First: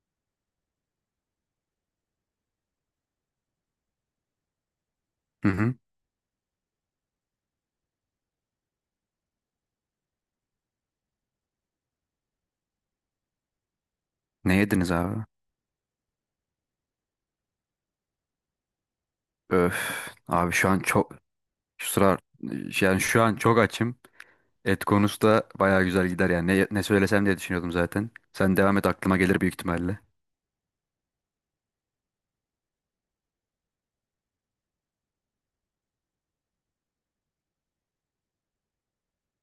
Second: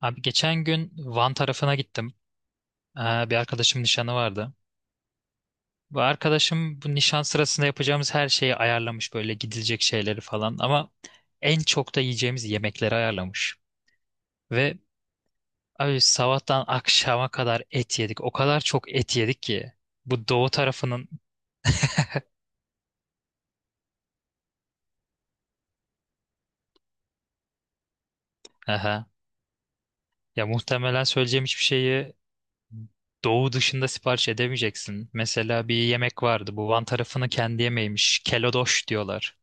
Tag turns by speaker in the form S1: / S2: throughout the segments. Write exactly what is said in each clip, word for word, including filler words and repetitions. S1: Abi geçen gün Van tarafına gittim. Ee, bir arkadaşım nişanı vardı.
S2: Hı hı.
S1: Bu arkadaşım bu nişan sırasında yapacağımız her şeyi ayarlamış böyle gidilecek şeyleri falan ama en çok da yiyeceğimiz yemekleri ayarlamış.
S2: Ne
S1: Ve
S2: yediniz abi?
S1: abi sabahtan akşama kadar et yedik. O kadar çok et yedik ki
S2: Öf.
S1: bu doğu
S2: Abi, şu an
S1: tarafının.
S2: çok şu sıralar yani şu an çok açım. Et konusu da bayağı güzel gider yani. Ne, ne söylesem diye düşünüyordum zaten. Sen devam et,
S1: Aha.
S2: aklıma gelir büyük ihtimalle.
S1: Ya muhtemelen söyleyeceğim hiçbir şeyi doğu dışında sipariş edemeyeceksin. Mesela bir yemek vardı. Bu Van tarafının kendi yemeğiymiş. Kelodoş diyorlar.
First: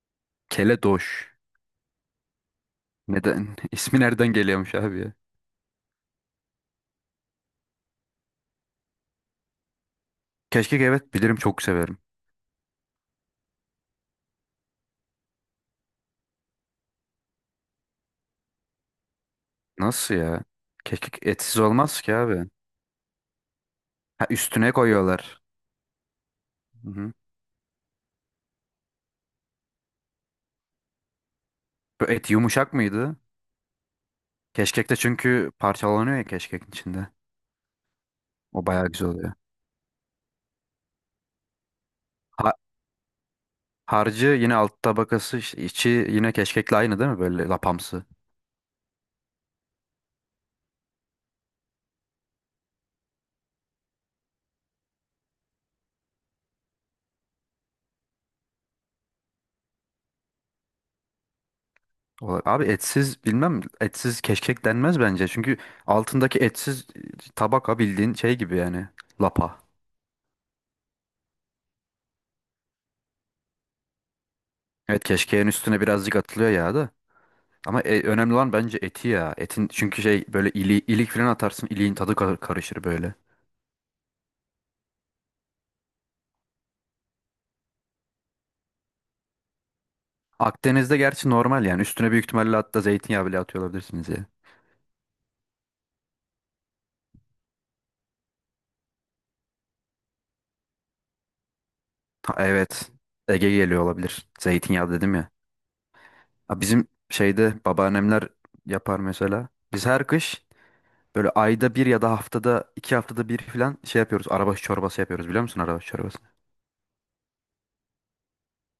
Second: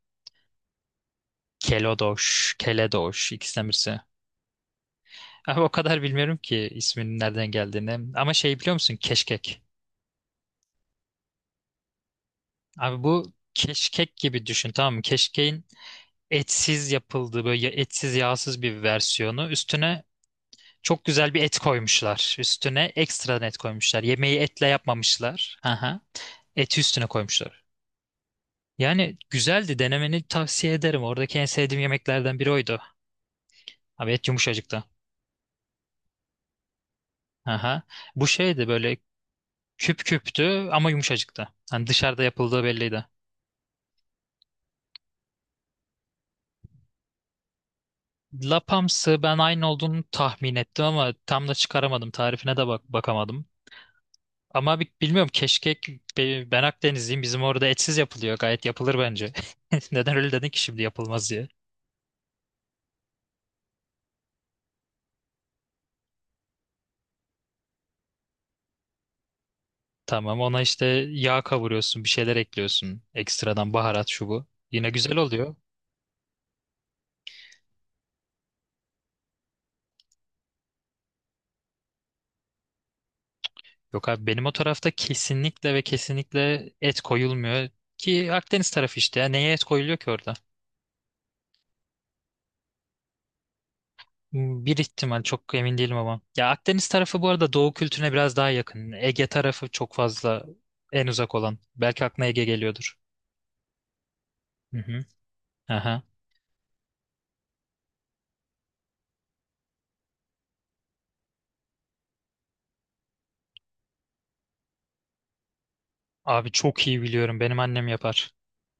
S2: Keledoş.
S1: Kelodoş, Keledoş
S2: Neden?
S1: ikisinden birisi.
S2: İsmi nereden geliyormuş abi ya?
S1: Abi o kadar bilmiyorum ki isminin nereden geldiğini. Ama şey biliyor musun? Keşkek.
S2: Keşkek, evet, bilirim, çok severim.
S1: Abi bu keşkek gibi düşün, tamam mı? Keşkeğin etsiz yapıldığı böyle ya- etsiz yağsız bir versiyonu. Üstüne
S2: Nasıl ya?
S1: çok
S2: Keşkek
S1: güzel bir
S2: etsiz
S1: et
S2: olmaz ki
S1: koymuşlar.
S2: abi.
S1: Üstüne ekstradan et koymuşlar.
S2: Ha,
S1: Yemeği etle
S2: üstüne koyuyorlar.
S1: yapmamışlar. Aha. Eti
S2: Hı
S1: üstüne
S2: hı.
S1: koymuşlar. Yani güzeldi, denemeni tavsiye ederim. Oradaki en sevdiğim
S2: Bu et
S1: yemeklerden biri
S2: yumuşak
S1: oydu.
S2: mıydı?
S1: Abi et yumuşacıktı.
S2: Keşkek de çünkü parçalanıyor ya, keşkekin içinde.
S1: Aha. Bu
S2: O
S1: şeydi
S2: bayağı
S1: böyle.
S2: güzel oluyor.
S1: Küp küptü ama yumuşacıktı. Hani dışarıda yapıldığı belliydi.
S2: Harcı yine, alt tabakası işte içi yine keşkekle aynı değil mi, böyle lapamsı?
S1: Lapamsı, ben aynı olduğunu tahmin ettim ama tam da çıkaramadım. Tarifine de bak bakamadım. Ama bi- bilmiyorum keşkek be- ben Akdenizliyim. Bizim orada etsiz yapılıyor. Gayet yapılır bence. Neden öyle dedin ki şimdi, yapılmaz diye.
S2: Olarak? Abi, etsiz bilmem, etsiz keşkek denmez bence. Çünkü altındaki etsiz e, tabaka bildiğin şey gibi yani, lapa.
S1: Tamam, ona işte yağ kavuruyorsun, bir şeyler ekliyorsun. Ekstradan baharat şu bu. Yine
S2: Evet,
S1: güzel
S2: keşkeğin
S1: oluyor.
S2: üstüne birazcık atılıyor ya da. Ama e, önemli olan bence eti ya. Etin çünkü şey, böyle ili, ilik falan atarsın, iliğin tadı kar- karışır böyle.
S1: Yok abi, benim o tarafta kesinlikle ve kesinlikle et koyulmuyor. Ki Akdeniz tarafı işte ya. Neye et koyuluyor ki orada?
S2: Akdeniz'de gerçi normal yani, üstüne büyük ihtimalle hatta zeytinyağı bile atıyor olabilirsiniz ya.
S1: Hmm, bir ihtimal, çok emin değilim ama. Ya Akdeniz tarafı bu arada Doğu kültürüne biraz daha yakın. Ege tarafı çok fazla en uzak olan. Belki aklına
S2: Ha,
S1: Ege
S2: evet,
S1: geliyordur.
S2: Ege geliyor olabilir.
S1: Hı
S2: Zeytinyağı
S1: hı.
S2: dedim ya.
S1: Aha.
S2: Ha, bizim şeyde babaannemler yapar mesela. Biz her kış böyle ayda bir ya da haftada iki haftada bir falan şey yapıyoruz. Arabaşı çorbası yapıyoruz, biliyor musun arabaşı çorbası?
S1: Abi çok iyi biliyorum. Benim annem yapar.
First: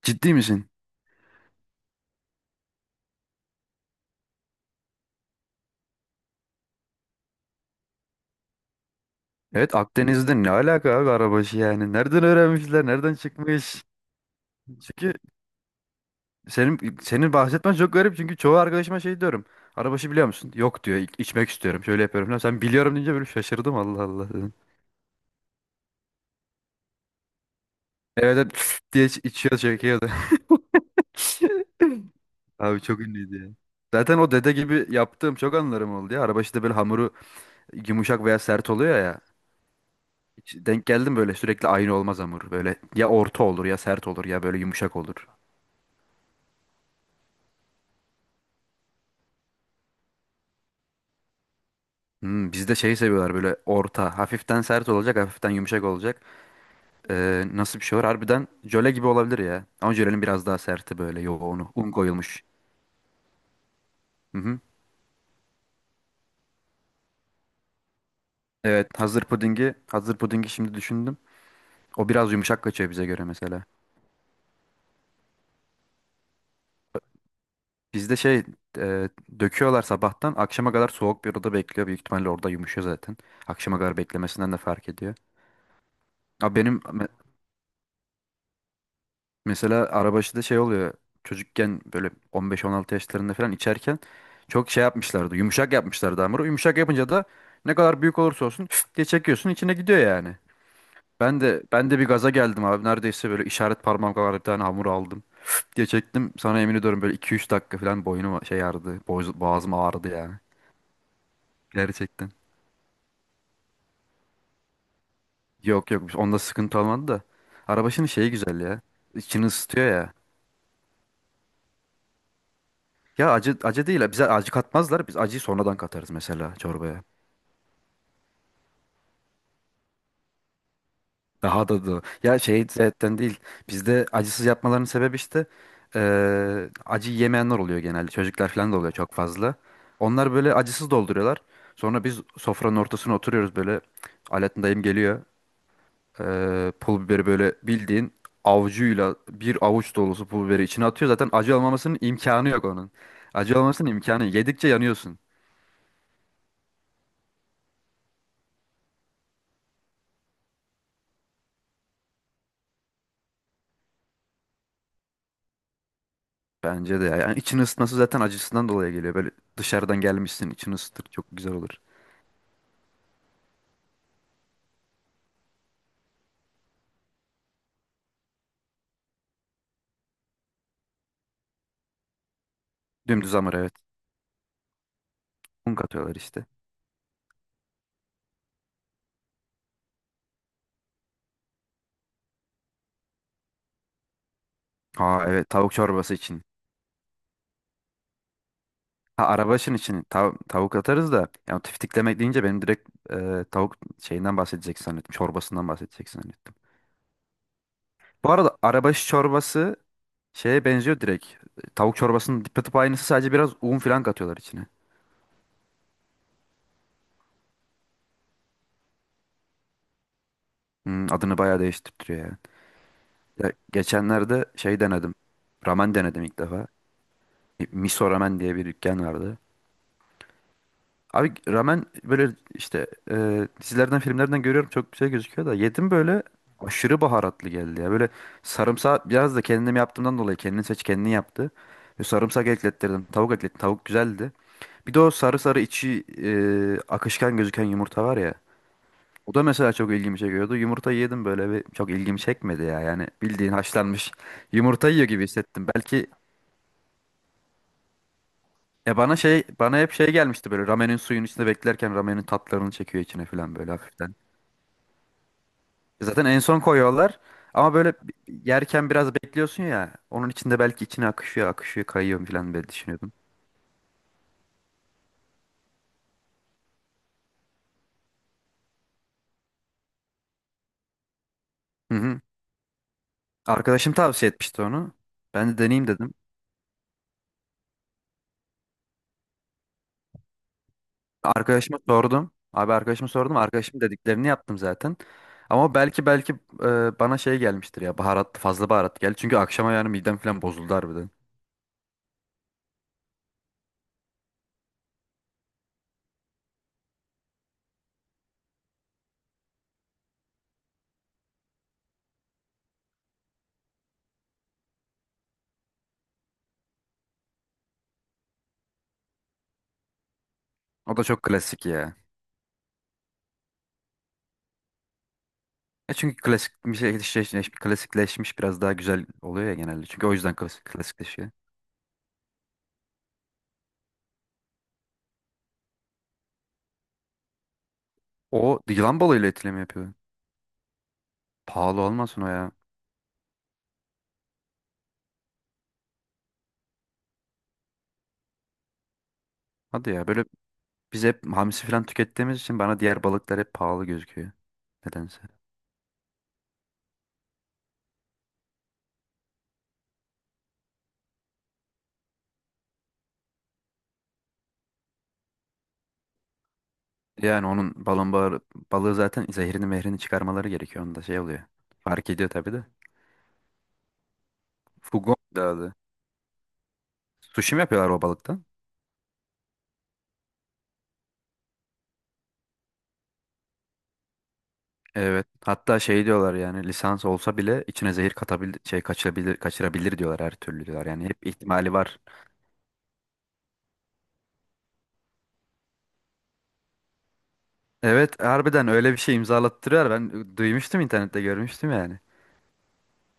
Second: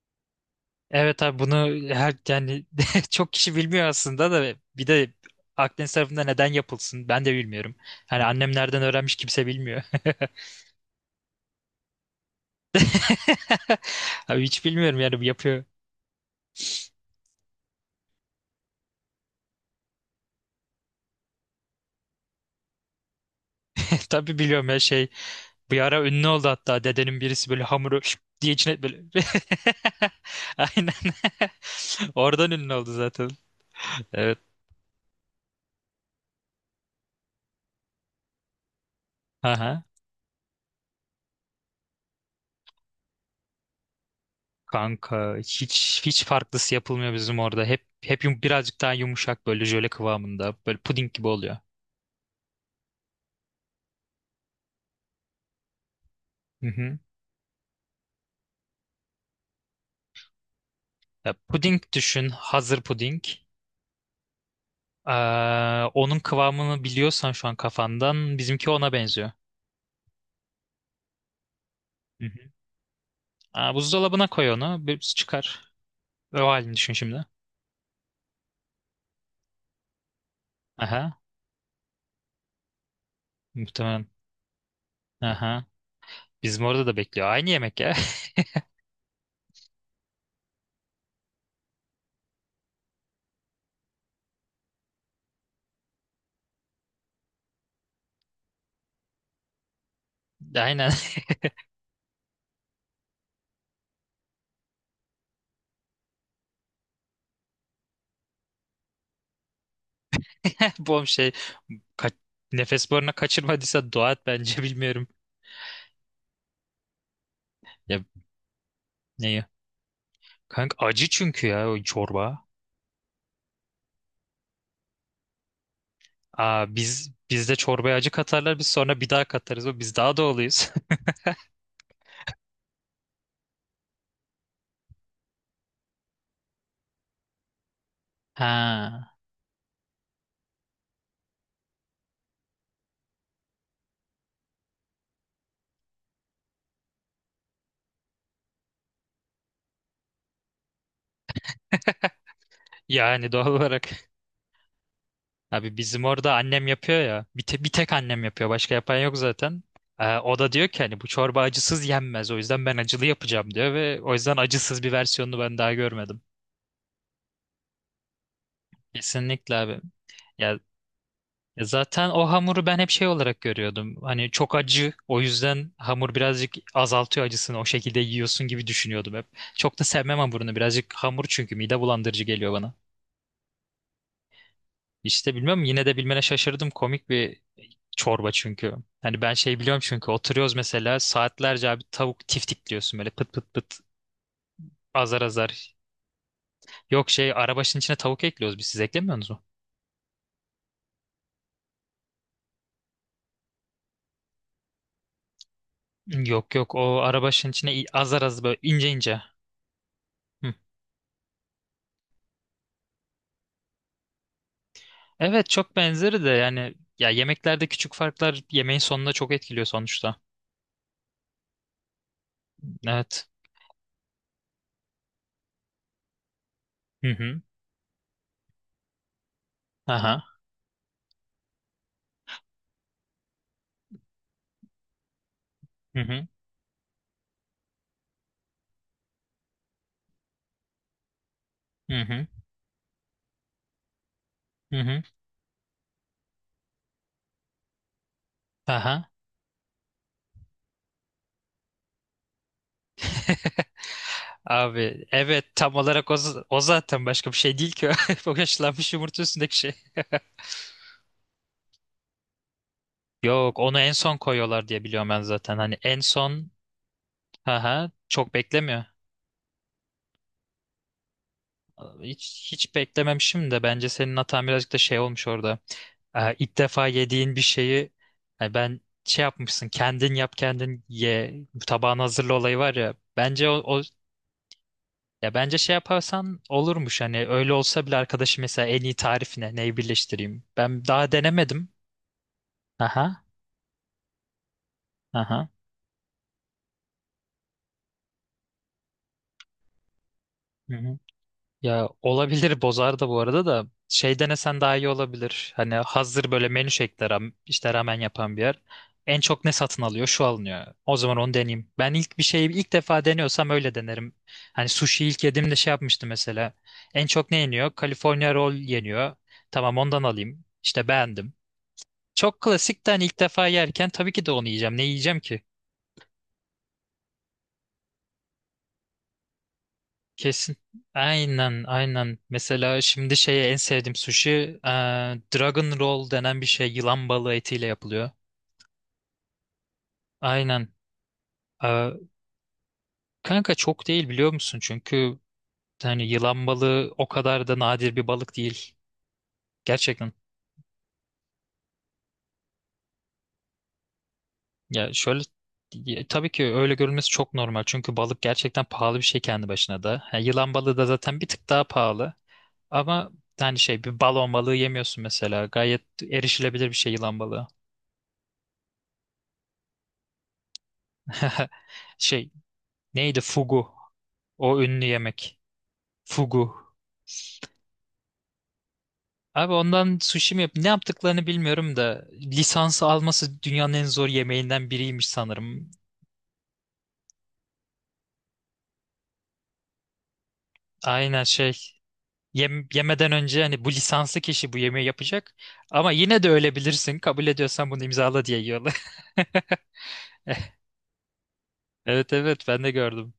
S2: Ciddi misin?
S1: Evet abi, bunu her yani çok kişi bilmiyor aslında, da bir de Akdeniz tarafında neden yapılsın ben de bilmiyorum. Hani annem nereden öğrenmiş kimse
S2: Evet,
S1: bilmiyor.
S2: Akdeniz'de ne alaka abi arabaşı yani? Nereden öğrenmişler? Nereden çıkmış?
S1: Abi hiç bilmiyorum
S2: Çünkü
S1: yani, bu yapıyor.
S2: senin senin bahsetmen çok garip, çünkü çoğu arkadaşıma şey diyorum. Arabaşı biliyor musun? Yok diyor. "İ- içmek istiyorum. Şöyle yapıyorum falan. Sen biliyorum deyince böyle şaşırdım, Allah Allah
S1: Tabii
S2: dedim.
S1: biliyorum ya şey. Bir ara ünlü oldu, hatta dedenin birisi böyle hamuru şıp
S2: Evet,
S1: diye
S2: evet,
S1: içine böyle.
S2: diye iç- içiyor, çekiyor.
S1: Aynen. Oradan ünlü
S2: Abi
S1: oldu
S2: çok
S1: zaten.
S2: ünlüydü ya. Zaten o
S1: Evet.
S2: dede gibi yaptığım çok anılarım oldu ya. Araba işte böyle, hamuru yumuşak veya sert oluyor ya.
S1: Aha.
S2: Hiç denk geldim, böyle sürekli aynı olmaz hamur. Böyle ya orta olur, ya sert olur, ya böyle yumuşak olur.
S1: Kanka hiç hiç farklısı yapılmıyor bizim orada. Hep hep yum- birazcık daha yumuşak böyle jöle kıvamında. Böyle puding gibi oluyor.
S2: Hmm, bizde şeyi seviyorlar, böyle orta. Hafiften sert olacak, hafiften yumuşak olacak.
S1: Hı hı.
S2: Ee, nasıl bir şey var? Harbiden jöle gibi olabilir ya. Ama jölenin biraz daha serti, böyle
S1: Ya,
S2: yoğunu.
S1: puding
S2: Un
S1: düşün.
S2: koyulmuş.
S1: Hazır puding.
S2: Hı hı.
S1: Ee, Onun kıvamını biliyorsan şu an kafandan bizimki
S2: Evet,
S1: ona
S2: hazır
S1: benziyor.
S2: pudingi. Hazır pudingi şimdi düşündüm. O
S1: Hı
S2: biraz
S1: hı.
S2: yumuşak kaçıyor bize göre mesela.
S1: Aa, buzdolabına koy onu. Bir çıkar. O halini düşün şimdi.
S2: Bizde şey e, döküyorlar, sabahtan akşama kadar
S1: Aha.
S2: soğuk bir odada bekliyor. Büyük ihtimalle orada yumuşuyor zaten. Akşama kadar
S1: Muhtemelen.
S2: beklemesinden de fark ediyor.
S1: Aha.
S2: Abi,
S1: Bizim
S2: benim
S1: orada da
S2: me-
S1: bekliyor. Aynı yemek ya.
S2: mesela arabaşıda şey oluyor. Çocukken böyle on beş on altı yaşlarında falan içerken çok şey yapmışlardı. Yumuşak yapmışlardı hamuru. Yumuşak yapınca da ne kadar büyük olursa olsun diye çekiyorsun, içine gidiyor yani.
S1: Aynen.
S2: Ben de ben de bir gaza geldim abi. Neredeyse böyle işaret parmağım kadar bir tane hamur aldım, diye çektim. Sana yemin ediyorum böyle iki üç dakika falan boynum şey ağrıdı, boğaz- boğazım ağrıdı yani.
S1: Bom şey. Ka
S2: Gerçekten.
S1: Nefes boruna kaçırmadıysa dua et bence, bilmiyorum.
S2: Yok, yok, onda sıkıntı olmadı da.
S1: Ya
S2: Arabaşının şeyi güzel ya.
S1: neyi?
S2: İçini ısıtıyor ya.
S1: Kanka acı çünkü ya, o çorba.
S2: Ya acı, acı değil. Bize acı katmazlar. Biz acıyı sonradan katarız, mesela
S1: Aa,
S2: çorbaya.
S1: biz bizde çorbaya acı katarlar, biz sonra bir daha katarız. O, biz daha doğalıyız.
S2: Daha da da. Ya şey zaten değil. Bizde acısız yapmalarının sebebi işte eee acı yemeyenler oluyor genelde. Çocuklar falan da oluyor
S1: Ha.
S2: çok fazla. Onlar böyle acısız dolduruyorlar. Sonra biz sofranın ortasına oturuyoruz böyle. Alaaddin dayım geliyor. Ee, pul biberi böyle, bildiğin avucuyla bir avuç dolusu pul biberi içine atıyor. Zaten acı olmamasının imkanı yok onun.
S1: Yani doğal
S2: Acı
S1: olarak.
S2: olmamasının imkanı. Yok. Yedikçe yanıyorsun.
S1: Abi bizim orada annem yapıyor ya. Bir, te- bir tek annem yapıyor. Başka yapan yok zaten. Ee, o da diyor ki hani bu çorba acısız yenmez. O yüzden ben acılı yapacağım diyor ve o yüzden acısız bir versiyonunu ben daha görmedim.
S2: Bence de ya. Yani için ısıtması zaten acısından dolayı geliyor. Böyle
S1: Kesinlikle abi.
S2: dışarıdan gelmişsin,
S1: Ya
S2: için ısıtır, çok güzel
S1: Ya
S2: olur.
S1: zaten o hamuru ben hep şey olarak görüyordum. Hani çok acı, o yüzden hamur birazcık azaltıyor acısını. O şekilde yiyorsun gibi düşünüyordum hep. Çok da sevmem hamurunu. Birazcık hamur, çünkü mide bulandırıcı geliyor bana.
S2: Dümdüz hamur, evet.
S1: İşte bilmiyorum,
S2: Un
S1: yine de
S2: katıyorlar
S1: bilmene
S2: işte.
S1: şaşırdım. Komik bir çorba çünkü. Hani ben şey biliyorum, çünkü oturuyoruz mesela saatlerce abi, tavuk tiftikliyorsun böyle pıt pıt pıt, azar
S2: Ha, evet, tavuk
S1: azar.
S2: çorbası için.
S1: Yok şey, arabaşın içine tavuk ekliyoruz biz, siz
S2: Ha,
S1: eklemiyorsunuz mu?
S2: araba işin için tav- tavuk atarız da, yani tiftiklemek deyince benim direkt e, tavuk şeyinden bahsedecek zannettim. Çorbasından bahsedecek zannettim.
S1: Yok yok, o arabaşın içine i- azar
S2: Bu
S1: azar böyle
S2: arada
S1: ince
S2: arabaş
S1: ince.
S2: çorbası
S1: Hı.
S2: şeye benziyor direkt. Tavuk çorbasının tıpa tıpa aynısı, sadece biraz un falan katıyorlar içine.
S1: Evet çok benzeri de yani, ya yemeklerde küçük farklar yemeğin sonunda çok etkiliyor sonuçta.
S2: Hmm, adını bayağı değiştiriyor yani.
S1: Evet.
S2: Ya, geçenlerde şey denedim. Ramen denedim ilk defa.
S1: Hı hı.
S2: Miso Ramen diye bir dükkan vardı.
S1: Aha.
S2: Abi ramen böyle işte e, dizilerden, filmlerden görüyorum, çok güzel gözüküyor, da yedim
S1: Hı
S2: böyle
S1: hı.
S2: aşırı baharatlı geldi ya. Böyle sarımsağı biraz da kendim yaptığımdan dolayı kendini seç kendini yaptı.
S1: Hı
S2: Ve
S1: hı.
S2: sarımsak eklettirdim. Tavuk eklettim. Tavuk güzeldi.
S1: Hı
S2: Bir de
S1: hı.
S2: o sarı sarı içi e, akışkan gözüken yumurta var ya.
S1: Aha.
S2: O da mesela çok ilgimi çekiyordu. Yumurtayı yedim böyle, bir çok ilgimi çekmedi ya. Yani bildiğin haşlanmış yumurta yiyor
S1: Abi
S2: gibi
S1: evet,
S2: hissettim.
S1: tam
S2: Belki
S1: olarak o, z- o zaten başka bir şey değil ki. O haşlanmış
S2: e bana
S1: yumurta
S2: şey
S1: üstündeki şey.
S2: bana hep şey gelmişti, böyle ramenin suyun içinde beklerken ramenin tatlarını çekiyor içine falan,
S1: Yok,
S2: böyle
S1: onu en
S2: hafiften.
S1: son koyuyorlar diye biliyorum ben zaten. Hani en
S2: E, zaten en
S1: son,
S2: son koyuyorlar, ama
S1: aha,
S2: böyle bi-
S1: çok beklemiyor.
S2: yerken biraz bekliyorsun ya. Onun içinde belki içine akışıyor akışıyor kayıyor
S1: Hiç,
S2: falan, böyle
S1: hiç
S2: düşünüyordum.
S1: beklememişim de bence senin hatan birazcık da şey olmuş orada. Ee, ilk defa yediğin bir şeyi, yani ben şey, yapmışsın kendin yap kendin ye,
S2: Hı
S1: tabağını
S2: hı.
S1: hazırla olayı var ya, bence o, o-
S2: Arkadaşım tavsiye etmişti onu.
S1: ya
S2: Ben
S1: bence
S2: de
S1: şey
S2: deneyeyim dedim.
S1: yaparsan olurmuş, hani öyle olsa bile arkadaşı mesela en iyi tarif ne, neyi birleştireyim, ben daha denemedim.
S2: Arkadaşıma sordum. Abi, arkadaşıma
S1: Aha.
S2: sordum. Arkadaşım dediklerini yaptım zaten.
S1: Aha.
S2: Ama belki belki e, bana şey gelmiştir ya. Baharat, fazla baharat geldi. Çünkü akşama yani midem falan bozuldu harbiden.
S1: Ya olabilir, bozar da bu arada, da şey denesen daha iyi olabilir. Hani hazır böyle menü şeklinde ram- işte ramen yapan bir yer. En çok ne satın alıyor? Şu alınıyor. O zaman onu deneyeyim. Ben ilk bir şeyi ilk defa deniyorsam öyle denerim. Hani sushi ilk yediğimde şey yapmıştım mesela. En çok ne yeniyor? California roll yeniyor. Tamam, ondan alayım. İşte
S2: O da çok
S1: beğendim.
S2: klasik ya.
S1: Çok klasik de, hani ilk defa yerken tabii ki de onu yiyeceğim. Ne yiyeceğim ki?
S2: E, çünkü klasik bir şey klasikleşmiş, klasikleşmiş biraz daha güzel oluyor ya genelde. Çünkü o yüzden
S1: Kesin.
S2: klasik, klasikleşiyor.
S1: Aynen, aynen. Mesela şimdi şeye en sevdiğim sushi, e, Dragon Roll denen bir şey yılan balığı etiyle yapılıyor.
S2: O yılan balığıyla etli mi yapıyor?
S1: Aynen.
S2: Pahalı
S1: E,
S2: olmasın o ya.
S1: Kanka çok değil, biliyor musun? Çünkü hani yılan balığı o kadar da nadir bir balık değil.
S2: Hadi ya,
S1: Gerçekten.
S2: böyle biz hep hamsi falan tükettiğimiz için bana diğer balıklar hep pahalı gözüküyor.
S1: Ya
S2: Nedense.
S1: şöyle, ya tabii ki öyle görülmesi çok normal. Çünkü balık gerçekten pahalı bir şey kendi başına da. Ha, yılan balığı da zaten bir tık daha pahalı. Ama hani şey, bir balon balığı yemiyorsun mesela. Gayet erişilebilir bir şey yılan
S2: Yani
S1: balığı.
S2: onun balon bağı, balığı zaten zehrini mehrini çıkarmaları gerekiyor. Onda şey oluyor. Fark ediyor
S1: Şey,
S2: tabii de.
S1: neydi, fugu? O ünlü
S2: Fugon
S1: yemek.
S2: da adı.
S1: Fugu.
S2: Sushi mi yapıyorlar o balıktan?
S1: Abi ondan sushi mi yap? Ne yaptıklarını bilmiyorum da, lisansı alması dünyanın en zor yemeğinden biriymiş
S2: Evet.
S1: sanırım.
S2: Hatta şey diyorlar yani, lisans olsa bile içine zehir katabil şey kaçırabilir, kaçırabilir diyorlar, her türlü diyorlar. Yani
S1: Aynen
S2: hep
S1: şey.
S2: ihtimali var.
S1: Yem- yemeden önce hani bu lisanslı kişi bu yemeği yapacak. Ama yine de ölebilirsin. Kabul ediyorsan bunu
S2: Evet,
S1: imzala diye
S2: harbiden
S1: yiyorlar.
S2: öyle bir şey imzalattırıyor. Ben duymuştum, internette görmüştüm yani.
S1: Evet evet, ben de gördüm.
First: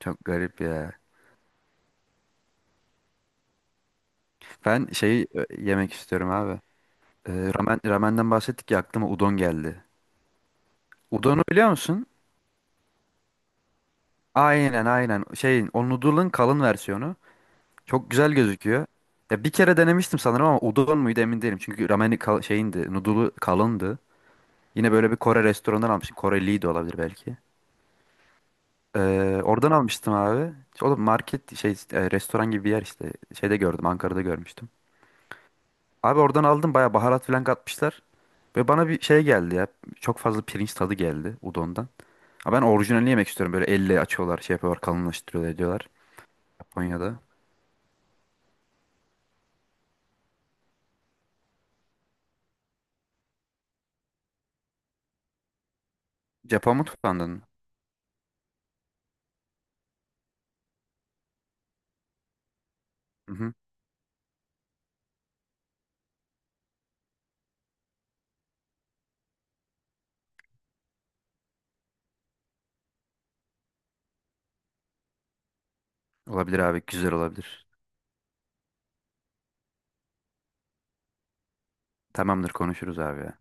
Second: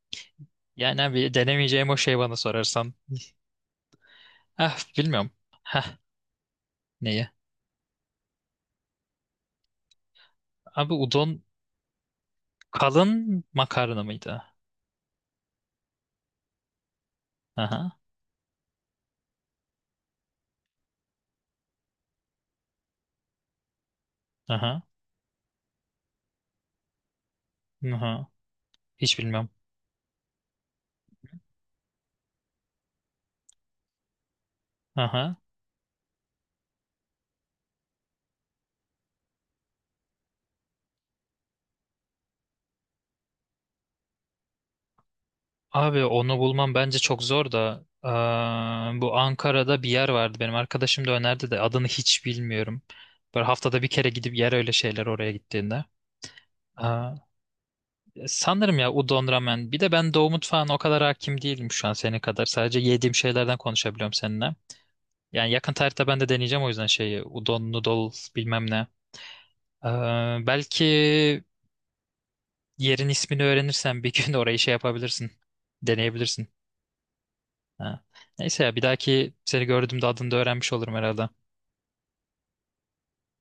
S2: Çok garip ya.
S1: Yani abi denemeyeceğim o şey, bana sorarsan. Ah
S2: Ben şeyi
S1: bilmiyorum.
S2: e, yemek
S1: Hah,
S2: istiyorum abi.
S1: neye?
S2: Ee, ramen, ramenden bahsettik ya, aklıma udon geldi.
S1: Abi udon
S2: Udon'u biliyor musun?
S1: kalın makarna mıydı?
S2: Aynen, aynen. Şeyin o noodle'ın kalın versiyonu.
S1: Aha,
S2: Çok güzel gözüküyor. Ya bir kere denemiştim sanırım, ama udon muydu emin değilim. Çünkü rameni kal şeyindi, noodle'u kalındı.
S1: aha,
S2: Yine böyle bir Kore restoranından almıştım. Koreliydi de olabilir belki.
S1: aha. Hiç
S2: Ee,
S1: bilmem.
S2: oradan almıştım abi. O da market şey e, restoran gibi bir yer işte. Şeyde gördüm, Ankara'da görmüştüm.
S1: Aha.
S2: Abi oradan aldım, bayağı baharat falan katmışlar. Ve bana bir şey geldi ya. Çok fazla pirinç tadı geldi udondan. Ama ben orijinalini yemek istiyorum. Böyle elle açıyorlar, şey yapıyorlar, kalınlaştırıyorlar diyorlar.
S1: Abi onu bulmam bence
S2: Japonya'da.
S1: çok zor da eee, bu Ankara'da bir yer vardı, benim arkadaşım da önerdi de adını hiç bilmiyorum. Böyle haftada bir kere gidip yer öyle şeyler oraya gittiğinde.
S2: Japon
S1: Aa,
S2: mutfağından.
S1: sanırım ya udon ramen. Bir de ben Doğu mutfağına o kadar hakim değilim şu an senin kadar. Sadece yediğim
S2: Hı hı.
S1: şeylerden konuşabiliyorum seninle. Yani yakın tarihte ben de deneyeceğim, o yüzden şeyi udon noodles bilmem ne. Eee, belki yerin ismini öğrenirsen bir gün orayı şey yapabilirsin. Deneyebilirsin.
S2: Olabilir abi, güzel olabilir.
S1: Ha. Neyse ya, bir dahaki seni gördüğümde adını da öğrenmiş olurum herhalde.
S2: Tamamdır, konuşuruz abi ya.